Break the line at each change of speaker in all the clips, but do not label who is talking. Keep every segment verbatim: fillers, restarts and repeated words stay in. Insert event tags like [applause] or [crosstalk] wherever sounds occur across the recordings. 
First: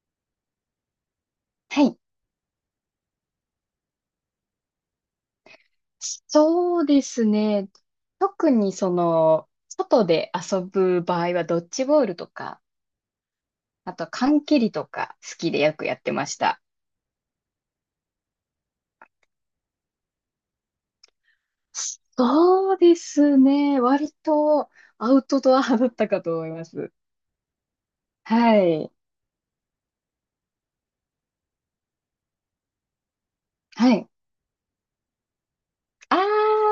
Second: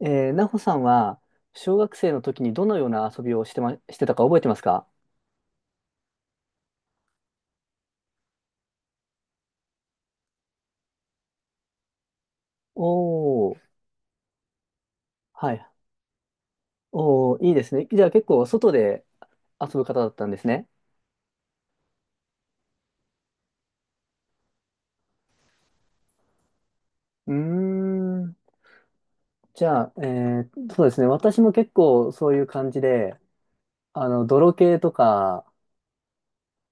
えー、なほさんは、小
は
学
い。
生の時にどのような遊びをしてま、してたか覚えてますか？
そうですね。特にその、外で遊ぶ場合はドッジボールとか、
おー、
あと缶蹴りとか好き
は
で
い。
よくやってました。
おー、いいですね。じゃあ結構外で遊ぶ方だったんですね。
そうですね。割とアウトドア派だったかと思います。
うーん。
はい。
じゃあ、えー、そうですね。私も結構そういう感じで、
は
あ
い。
の、泥系とか、
ああ、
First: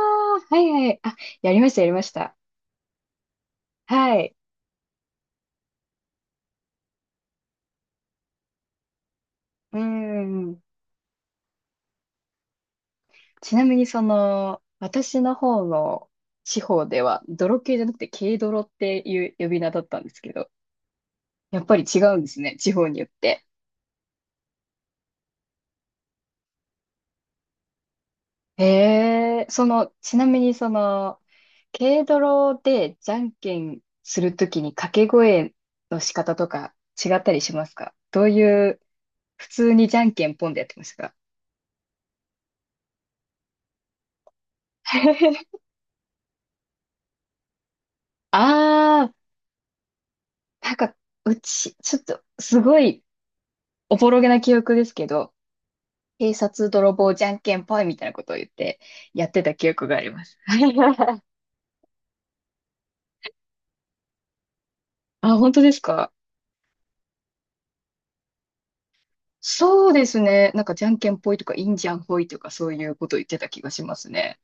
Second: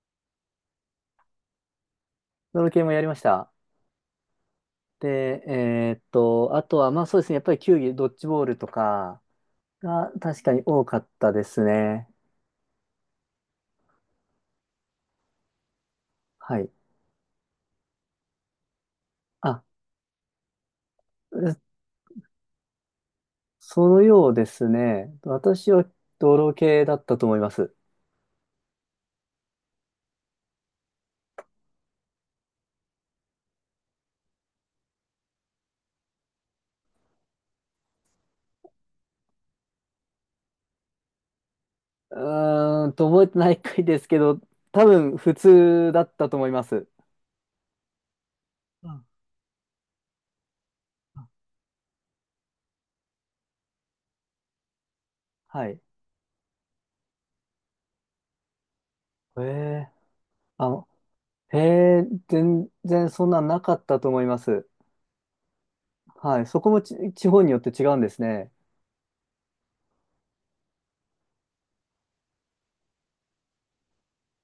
はいはい。あ、やりました、やりました。
泥系もやりました。
はい。
で、えーっと、あとは、まあそうですね。やっぱり球技、ドッジボールとか
う
が確かに
ん。
多かったですね。
ちなみにその、私の方の
は
地
い。
方では、泥系じゃなくて軽泥っていう呼び名
あ、
だったんですけど、やっぱり違うんですね、地方によって。
そのようですね。私は泥系だったと思います。
へえ、その、ちなみにその、軽泥でじゃんけんするときに掛け声の仕方とか違ったりしますか？どういう、普通にじゃんけんポンでやってましたか？
うーんと、覚えてない回ですけど、多分普
[laughs]
通だったと思います。うんうん、
あー、なんか、うち、ちょっと、すごい、おぼろげな記憶ですけど、
はい。
警察泥棒じゃんけんぽいみたいなことを言って、やっ
へ
てた記憶
え、
があります。
あ、
[laughs]
へえ、全然そんなんなかったと思います。
あ、本当ですか？
はい。そこもち地方によって違うんですね。
そうですね。なんか、じゃんけんぽいとか、いいんじゃんぽいとか、そういうこと言ってた気がしますね。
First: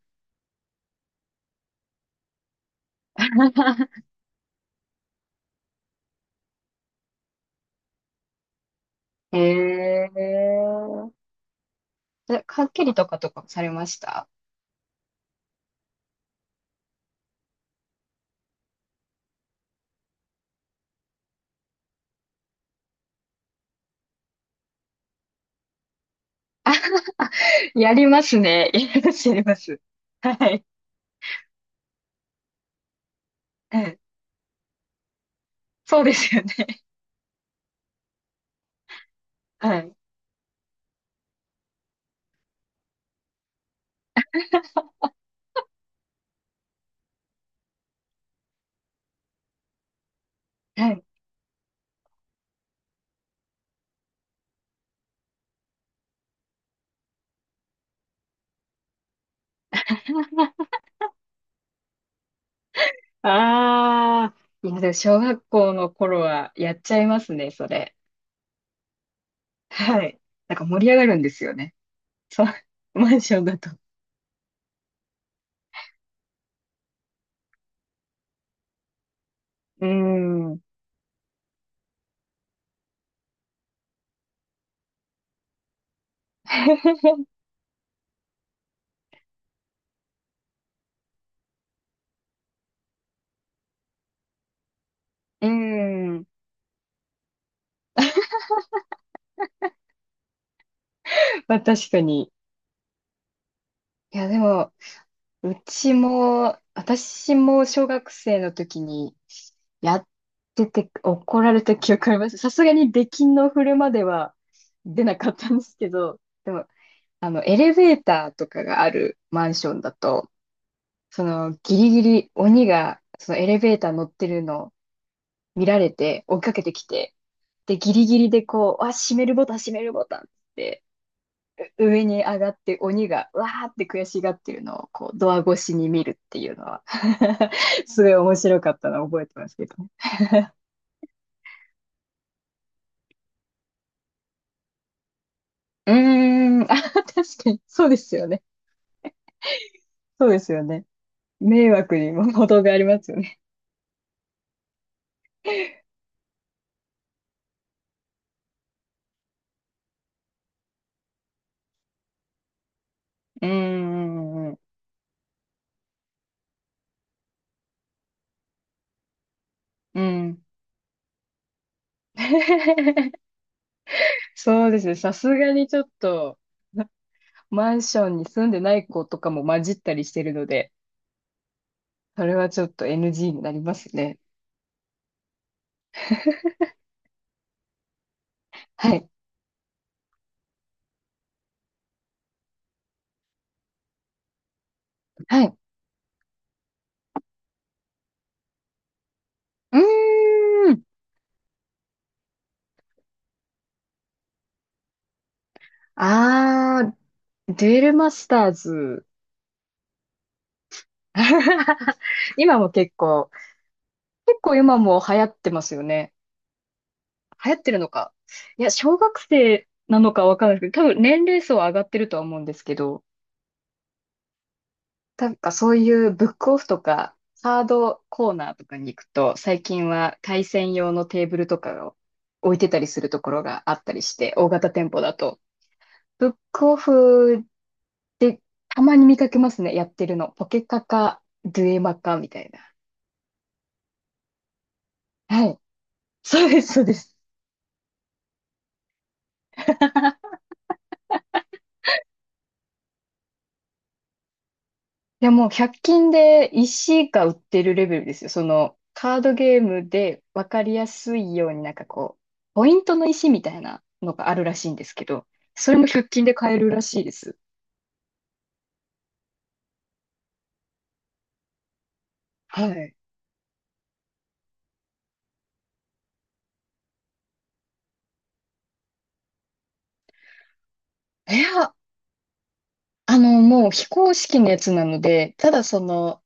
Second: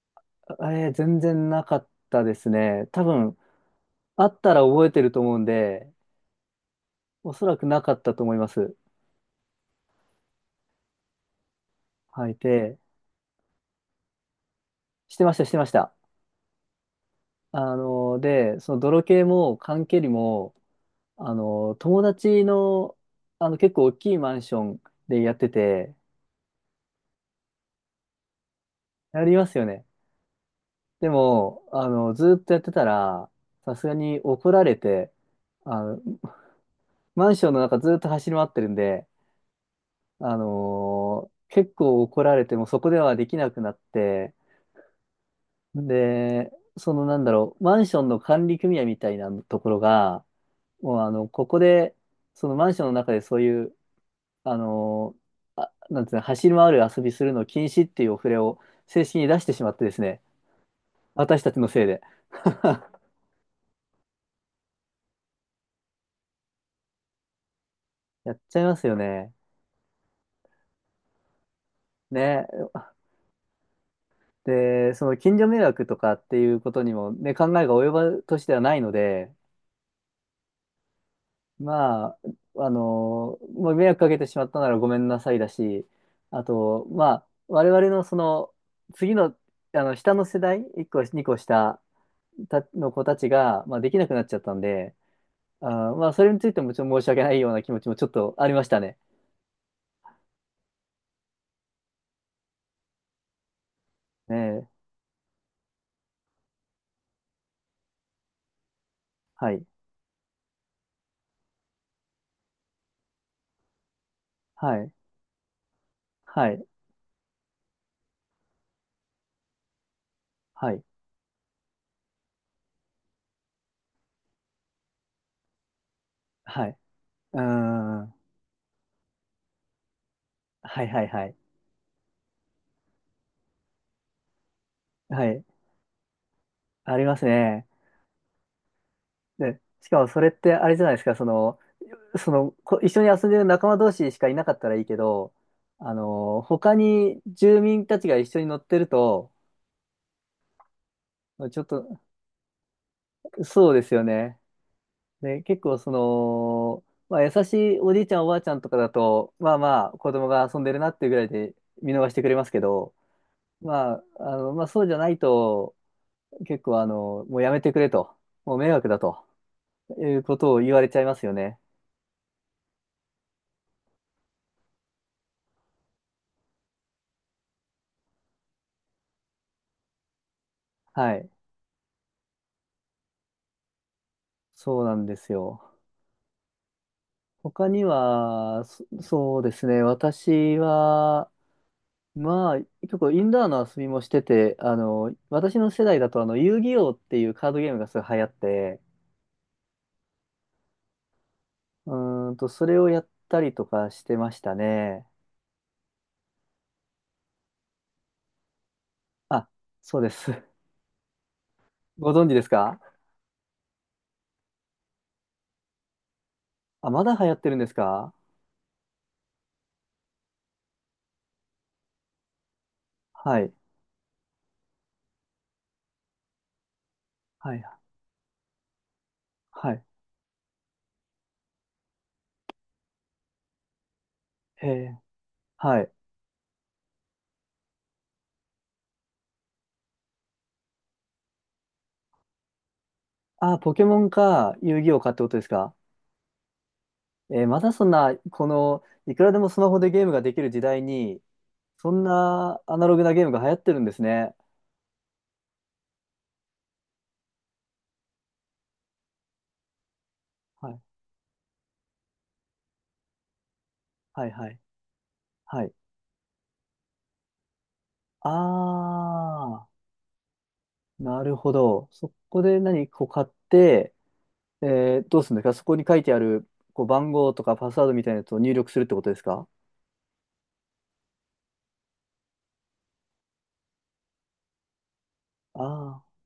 えー、全然なかったですね。多分、
[laughs]
あったら覚えてると思うんで、おそらくなかったと思います。
へえ。
はい。
えかっ
で、
きりとかとかされました？
してました、してました。あの、で、その泥系も缶蹴りも、あの、友達の、あの、結構大きいマンションでやってて、
やりますね。やりま
や
す、や
り
り
ま
ま
すよ
す。
ね。
はい。
でも、あの、ずっとやってたら、さ
は
すが
い。
に怒られて、あの、
そうですよね。
マンションの中ずっと走り回ってるんで、
はい。
あの結構怒られてもうそこではできなくなって、で、そのなんだろう、マンションの管理組合みたいなところが、
は
もう
い。
あの、ここで、そのマンションの中でそういうあのあ、なんていうの、走り回る遊びするの禁止っていうお触れを正式に出してしまってですね、私たちのせいで。[laughs]
ああ。いや、でも小学校の頃はやっちゃいますね、それ。
やっちゃいますよね。
はい。なんか盛り上がるんですよね。そう。
ね。
マンションだと。
で、その近所迷惑とかっていうことにもね、考えが及ぶ年ではないので、
うーん。う
まあ、あの、まあ、迷惑かけてしまったならごめんなさいだし、あと、まあ、我々のその、次の、あの、下の世代、いっこ、にこ下たの子たちが、まあ、できなくなっちゃったんで、
ー
あー、まあ、そ
ん。
れについてもちょっと申し訳ないような気持ちもちょっとありましたね。
まあ確かに。いや、
え
で
え、
も、うちも、私も小学生の時に
はい、
やってて怒られた記憶あります。さすがに出禁の振るまでは
はい、
出なかったんですけど、
は
で
い、
も、あの、エレベーターとかがあるマンションだと、
はい、
そのギリギリ鬼がそのエレベーター乗ってるのを見られて追いかけ
は
て
い。
きて、
うー
で、ギ
ん、
リ
は
ギリでこう、あ、閉めるボタン、閉めるボタンっ
い、は
て
い、はい、
上に上がって鬼がわーって悔しがってるのをこう
は
ドア
い。
越しに見るっていうのは
あります
[laughs]
ね。
すごい面白かったのを覚えてます
で、
けど
し
ね。
かもそれってあれじゃないですか、その、その、こ一緒に遊んでる仲間同士しかいなかったらいいけど、
う
あの、
ーん、[laughs]
他
あ、確
に
か
住
に。
民
そうで
たち
す
が一
よ
緒
ね。
に乗ってると、
そうですよね。
ちょっ
迷惑
と、
にも程がありますよね。
そうですよね。で、結構その、まあ、優しいおじいちゃんおばあちゃんとかだと、まあまあ子供が遊んでるなっていうぐらいで見逃してくれますけど、
うー
まあ、あ
ん、う
の、
ん、
まあそうじゃないと、結構あの、もうやめてくれと、もう迷惑だと
う
いうこ
ん。
とを言われちゃいますよね。
[laughs] そうですね。さすがにちょっと、マンションに住んでない子とかも混じったりしてるので、
はい。
それはちょっと エヌジー になりますね。
そうなんですよ。他には、そ、
はい。
そうですね。私は、まあ、結構インドアの遊びもしてて、あの、
は
私
い。
の世代だと、あの、遊戯王っていうカードゲームがすごい流行って、
うーん。
うーんと、それをやったりとかしてましたね。
ああ、デュエルマスターズ。
あ、そうです。[laughs]
[laughs]
ご存知です
今も
か？
結構、結構今も流行ってますよね。
あ、まだ流行って
流
るん
行っ
で
て
す
るのか。
か？
いや、小学生なのかわかんないですけど、多分年齢層は上がってるとは思うんですけど、
はい。
なんかそういうブックオフとか、
は
ハ
い。
ードコーナーとかに行くと、最
はい。
近は対戦用のテーブルとかを置いてたりするところがあったりして、大
え
型店
ー、
舗だと。
はい。
ブックオフでたまに見かけますね、やってるの。ポケカか、デュエマかみたいな。
あ、ポケモンか、遊戯王かってことで
は
す
い。
か？
そうです、そうです。
えー、まだそんな、この、いくらでもスマホでゲームがで
[laughs]
きる時代に、そんなアナログなゲームが流行ってるんですね。
いや、もうひゃっ均で石が売ってるレベルですよ。その、カードゲームで分か
は
り
い。
やすいようになんかこう、ポイントの石みたいなの
は
が
い。
ある
は
ら
い。
しいんですけど、
は
そ
い。
れもひゃっ均で買えるらしいです。
あー、なるほど。そこで
は
何
い。
こう買って、えー、どうするんですか？そこに書いてある、こう、番号とかパスワードみたいなやつを入力するってことですか？
いや、あの、もう非公式のやつなので、ただそ
あ
の、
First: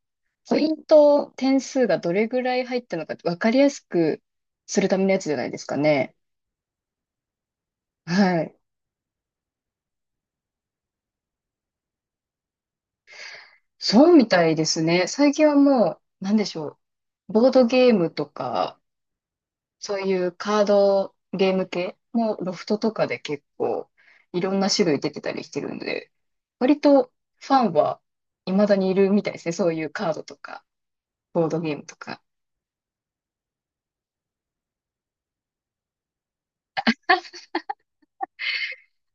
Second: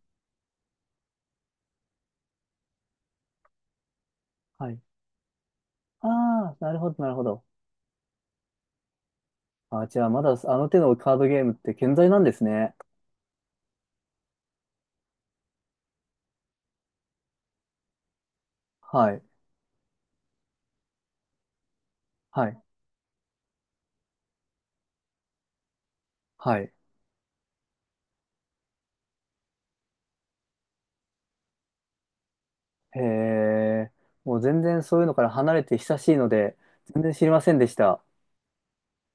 ポイント、点数がどれぐらい入ったのかって分かりやすく
あー、は
す
い。
るためのやつじゃないですか
あ
ね。
あ、なるほど、なるほど。
はい。
あ、じゃあ、まだあの手のカードゲームって健在なんですね。
そうみたいですね。最近はもう、なんでしょう。ボードゲームとか、
はい、
そういうカードゲーム系も
は
ロ
い、
フトとかで結構いろんな種類出てたりしてるんで、
はい。
割とファンは未だにいるみたいですね。そういうカードとか、ボードゲームとか。
へえ、もう全然そういうのから離れて久しいので、全然知りませんでした。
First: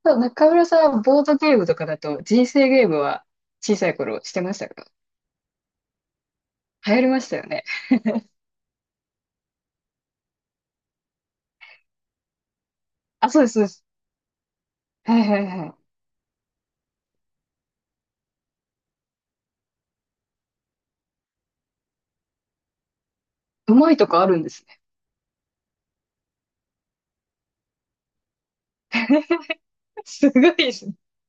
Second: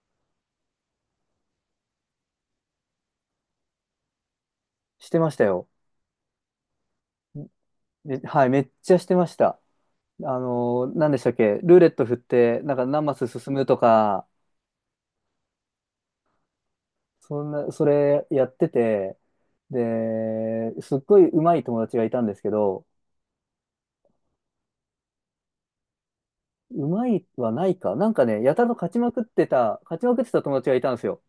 ただ中村さんはボードゲームとかだと人生ゲームは小さい頃してましたか？
してましたよ。
流行りましたよね。
めはい、めっちゃしてました。あのー、何でしたっけ？ルーレット振って、なんか何マス
あ、そうです、
進
そう
む
で
と
す。
か、
はいはいはい。
そんな、それやってて、で、すっごい上手い友達がいたんですけど、
うまいとかあるんですね。
上手いはないか。なんかね、やたらと勝ちまくってた、勝
[laughs]
ちまくっ
す
てた
ご
友
い
達
で
がい
す
た
ね。
んですよ。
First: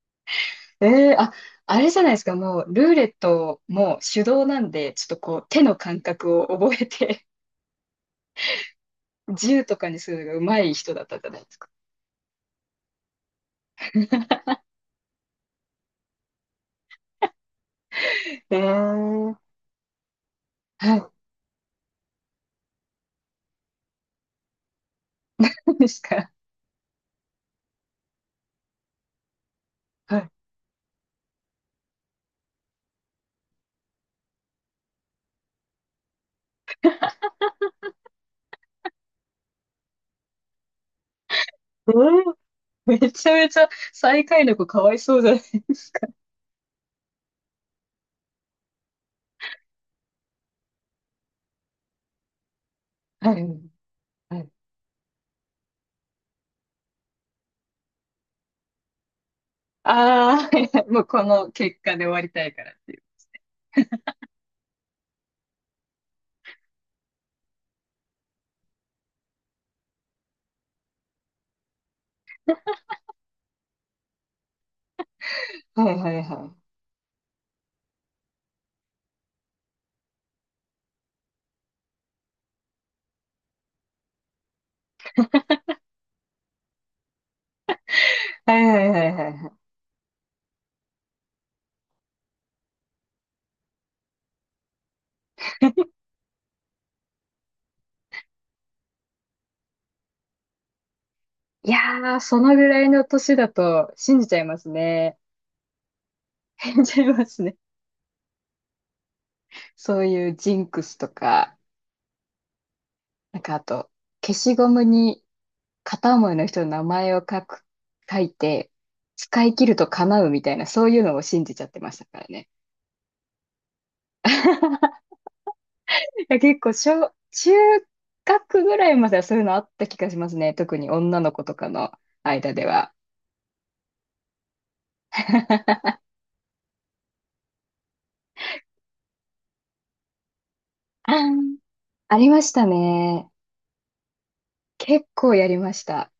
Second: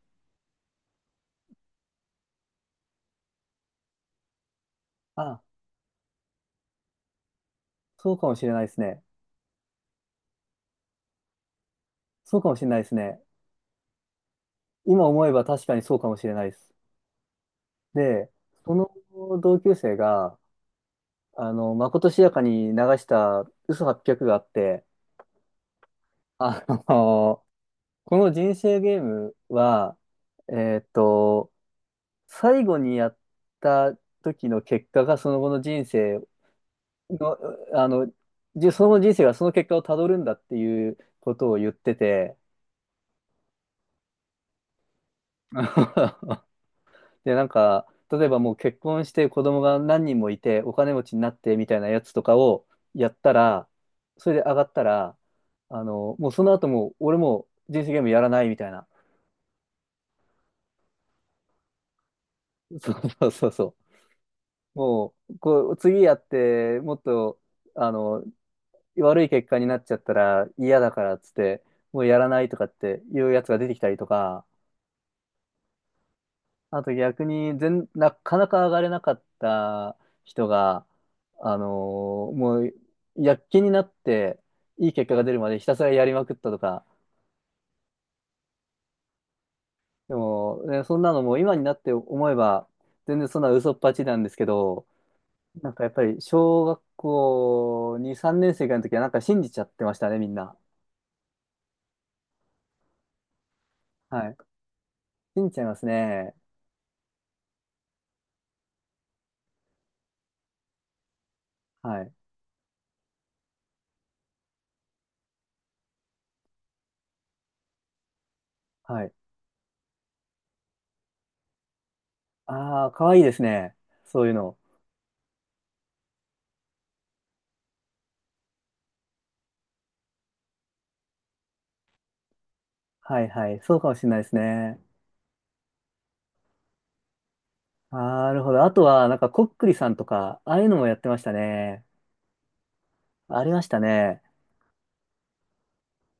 ええあ、あれじゃないですか、もうルーレットも手動なんで、ちょっとこ
あ、
う手の感覚を覚えて、
そうかもしれないですね。
銃とかにするのが上手い人だったじゃないですか。
そうかもしれないですね。今思えば確かにそうかもしれないです。で、そ
ええ
の同級生が、
はい、
あの、まことしやかに流した嘘はち まるがあって、
そうですか。
あの、この人生ゲームは、
はい。
えーっと、最後にやった時の結果がその後の人生の、あの、じその後の人生がその結果をたどるんだっていうことを言っ
え
て
え
て、
めちゃめちゃ最下位の子かわいそうじゃないですか。
[laughs] で、なんか、例えばもう結婚して子供が何人もいてお金持ちになってみたいなやつとかをやった
はい。
ら、それ
は
で
い。
上がったら、あの、もうその後もう俺もう人生ゲームやらないみたいな。
ああ、はいはいもうこの結果で終わりたいからって。
[laughs] そうそうそうそう。もう、こう、次やって、もっと、あの、悪い結果になっちゃったら嫌だからっつって、もうやらないとかっていうやつが出てきたりとか、
はいはいは
あと逆に全、なかなか上がれなかった人が、あのーもう、躍起になって、いい結果が出るまでひたすらやりまくったとか、
い。はいはいはいはいは
でも、ね、そんなのもう今になって思えば、全然そんな嘘っぱちなんですけど、なんかやっぱり小学校に、さんねん生ぐらいの時はなんか信じちゃってましたね、みんな。
い。いやー、そのぐらいの年だと信じ
は
ち
い。
ゃいますね。
信じちゃいますね。
[laughs] 信じちゃいますね。そういうジンクスとか。
はい。
なんかあと、消しゴムに片思いの人の名前を書く、書いて、
はい。
使い切ると叶うみたいな、そういうのを信じちゃってましたからね。
ああ、かわいいですね。そういうの。
[laughs] いや、結構小、中学ぐらいまではそういうのあった気がしますね。特に女の子とかの間では。
はいはい。そうかもしれないですね。
[laughs]
なるほど。あとは、なんか、こっくりさんとか、ああいうのもやってましたね。
ありましたね。
ありましたね。
結構やりました。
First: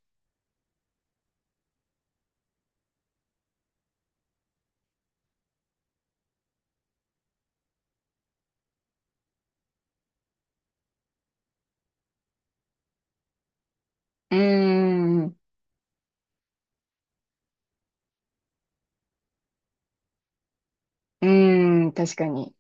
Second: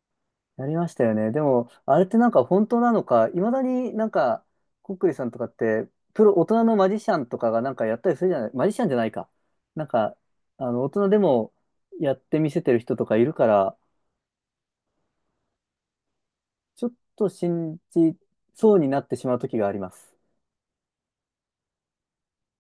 やりましたよね。でも、あれってなんか本当なのか、いまだになんか、こっくりさんとかって、プロ、大人のマジシャンとかがなんかやったりするじゃない、マジシャンじゃないか。なんか、あの、大人でもやってみせてる人とかいるから、
うーん、う
ちょっと信じそうになってしまう時があります。
ーん、確かに。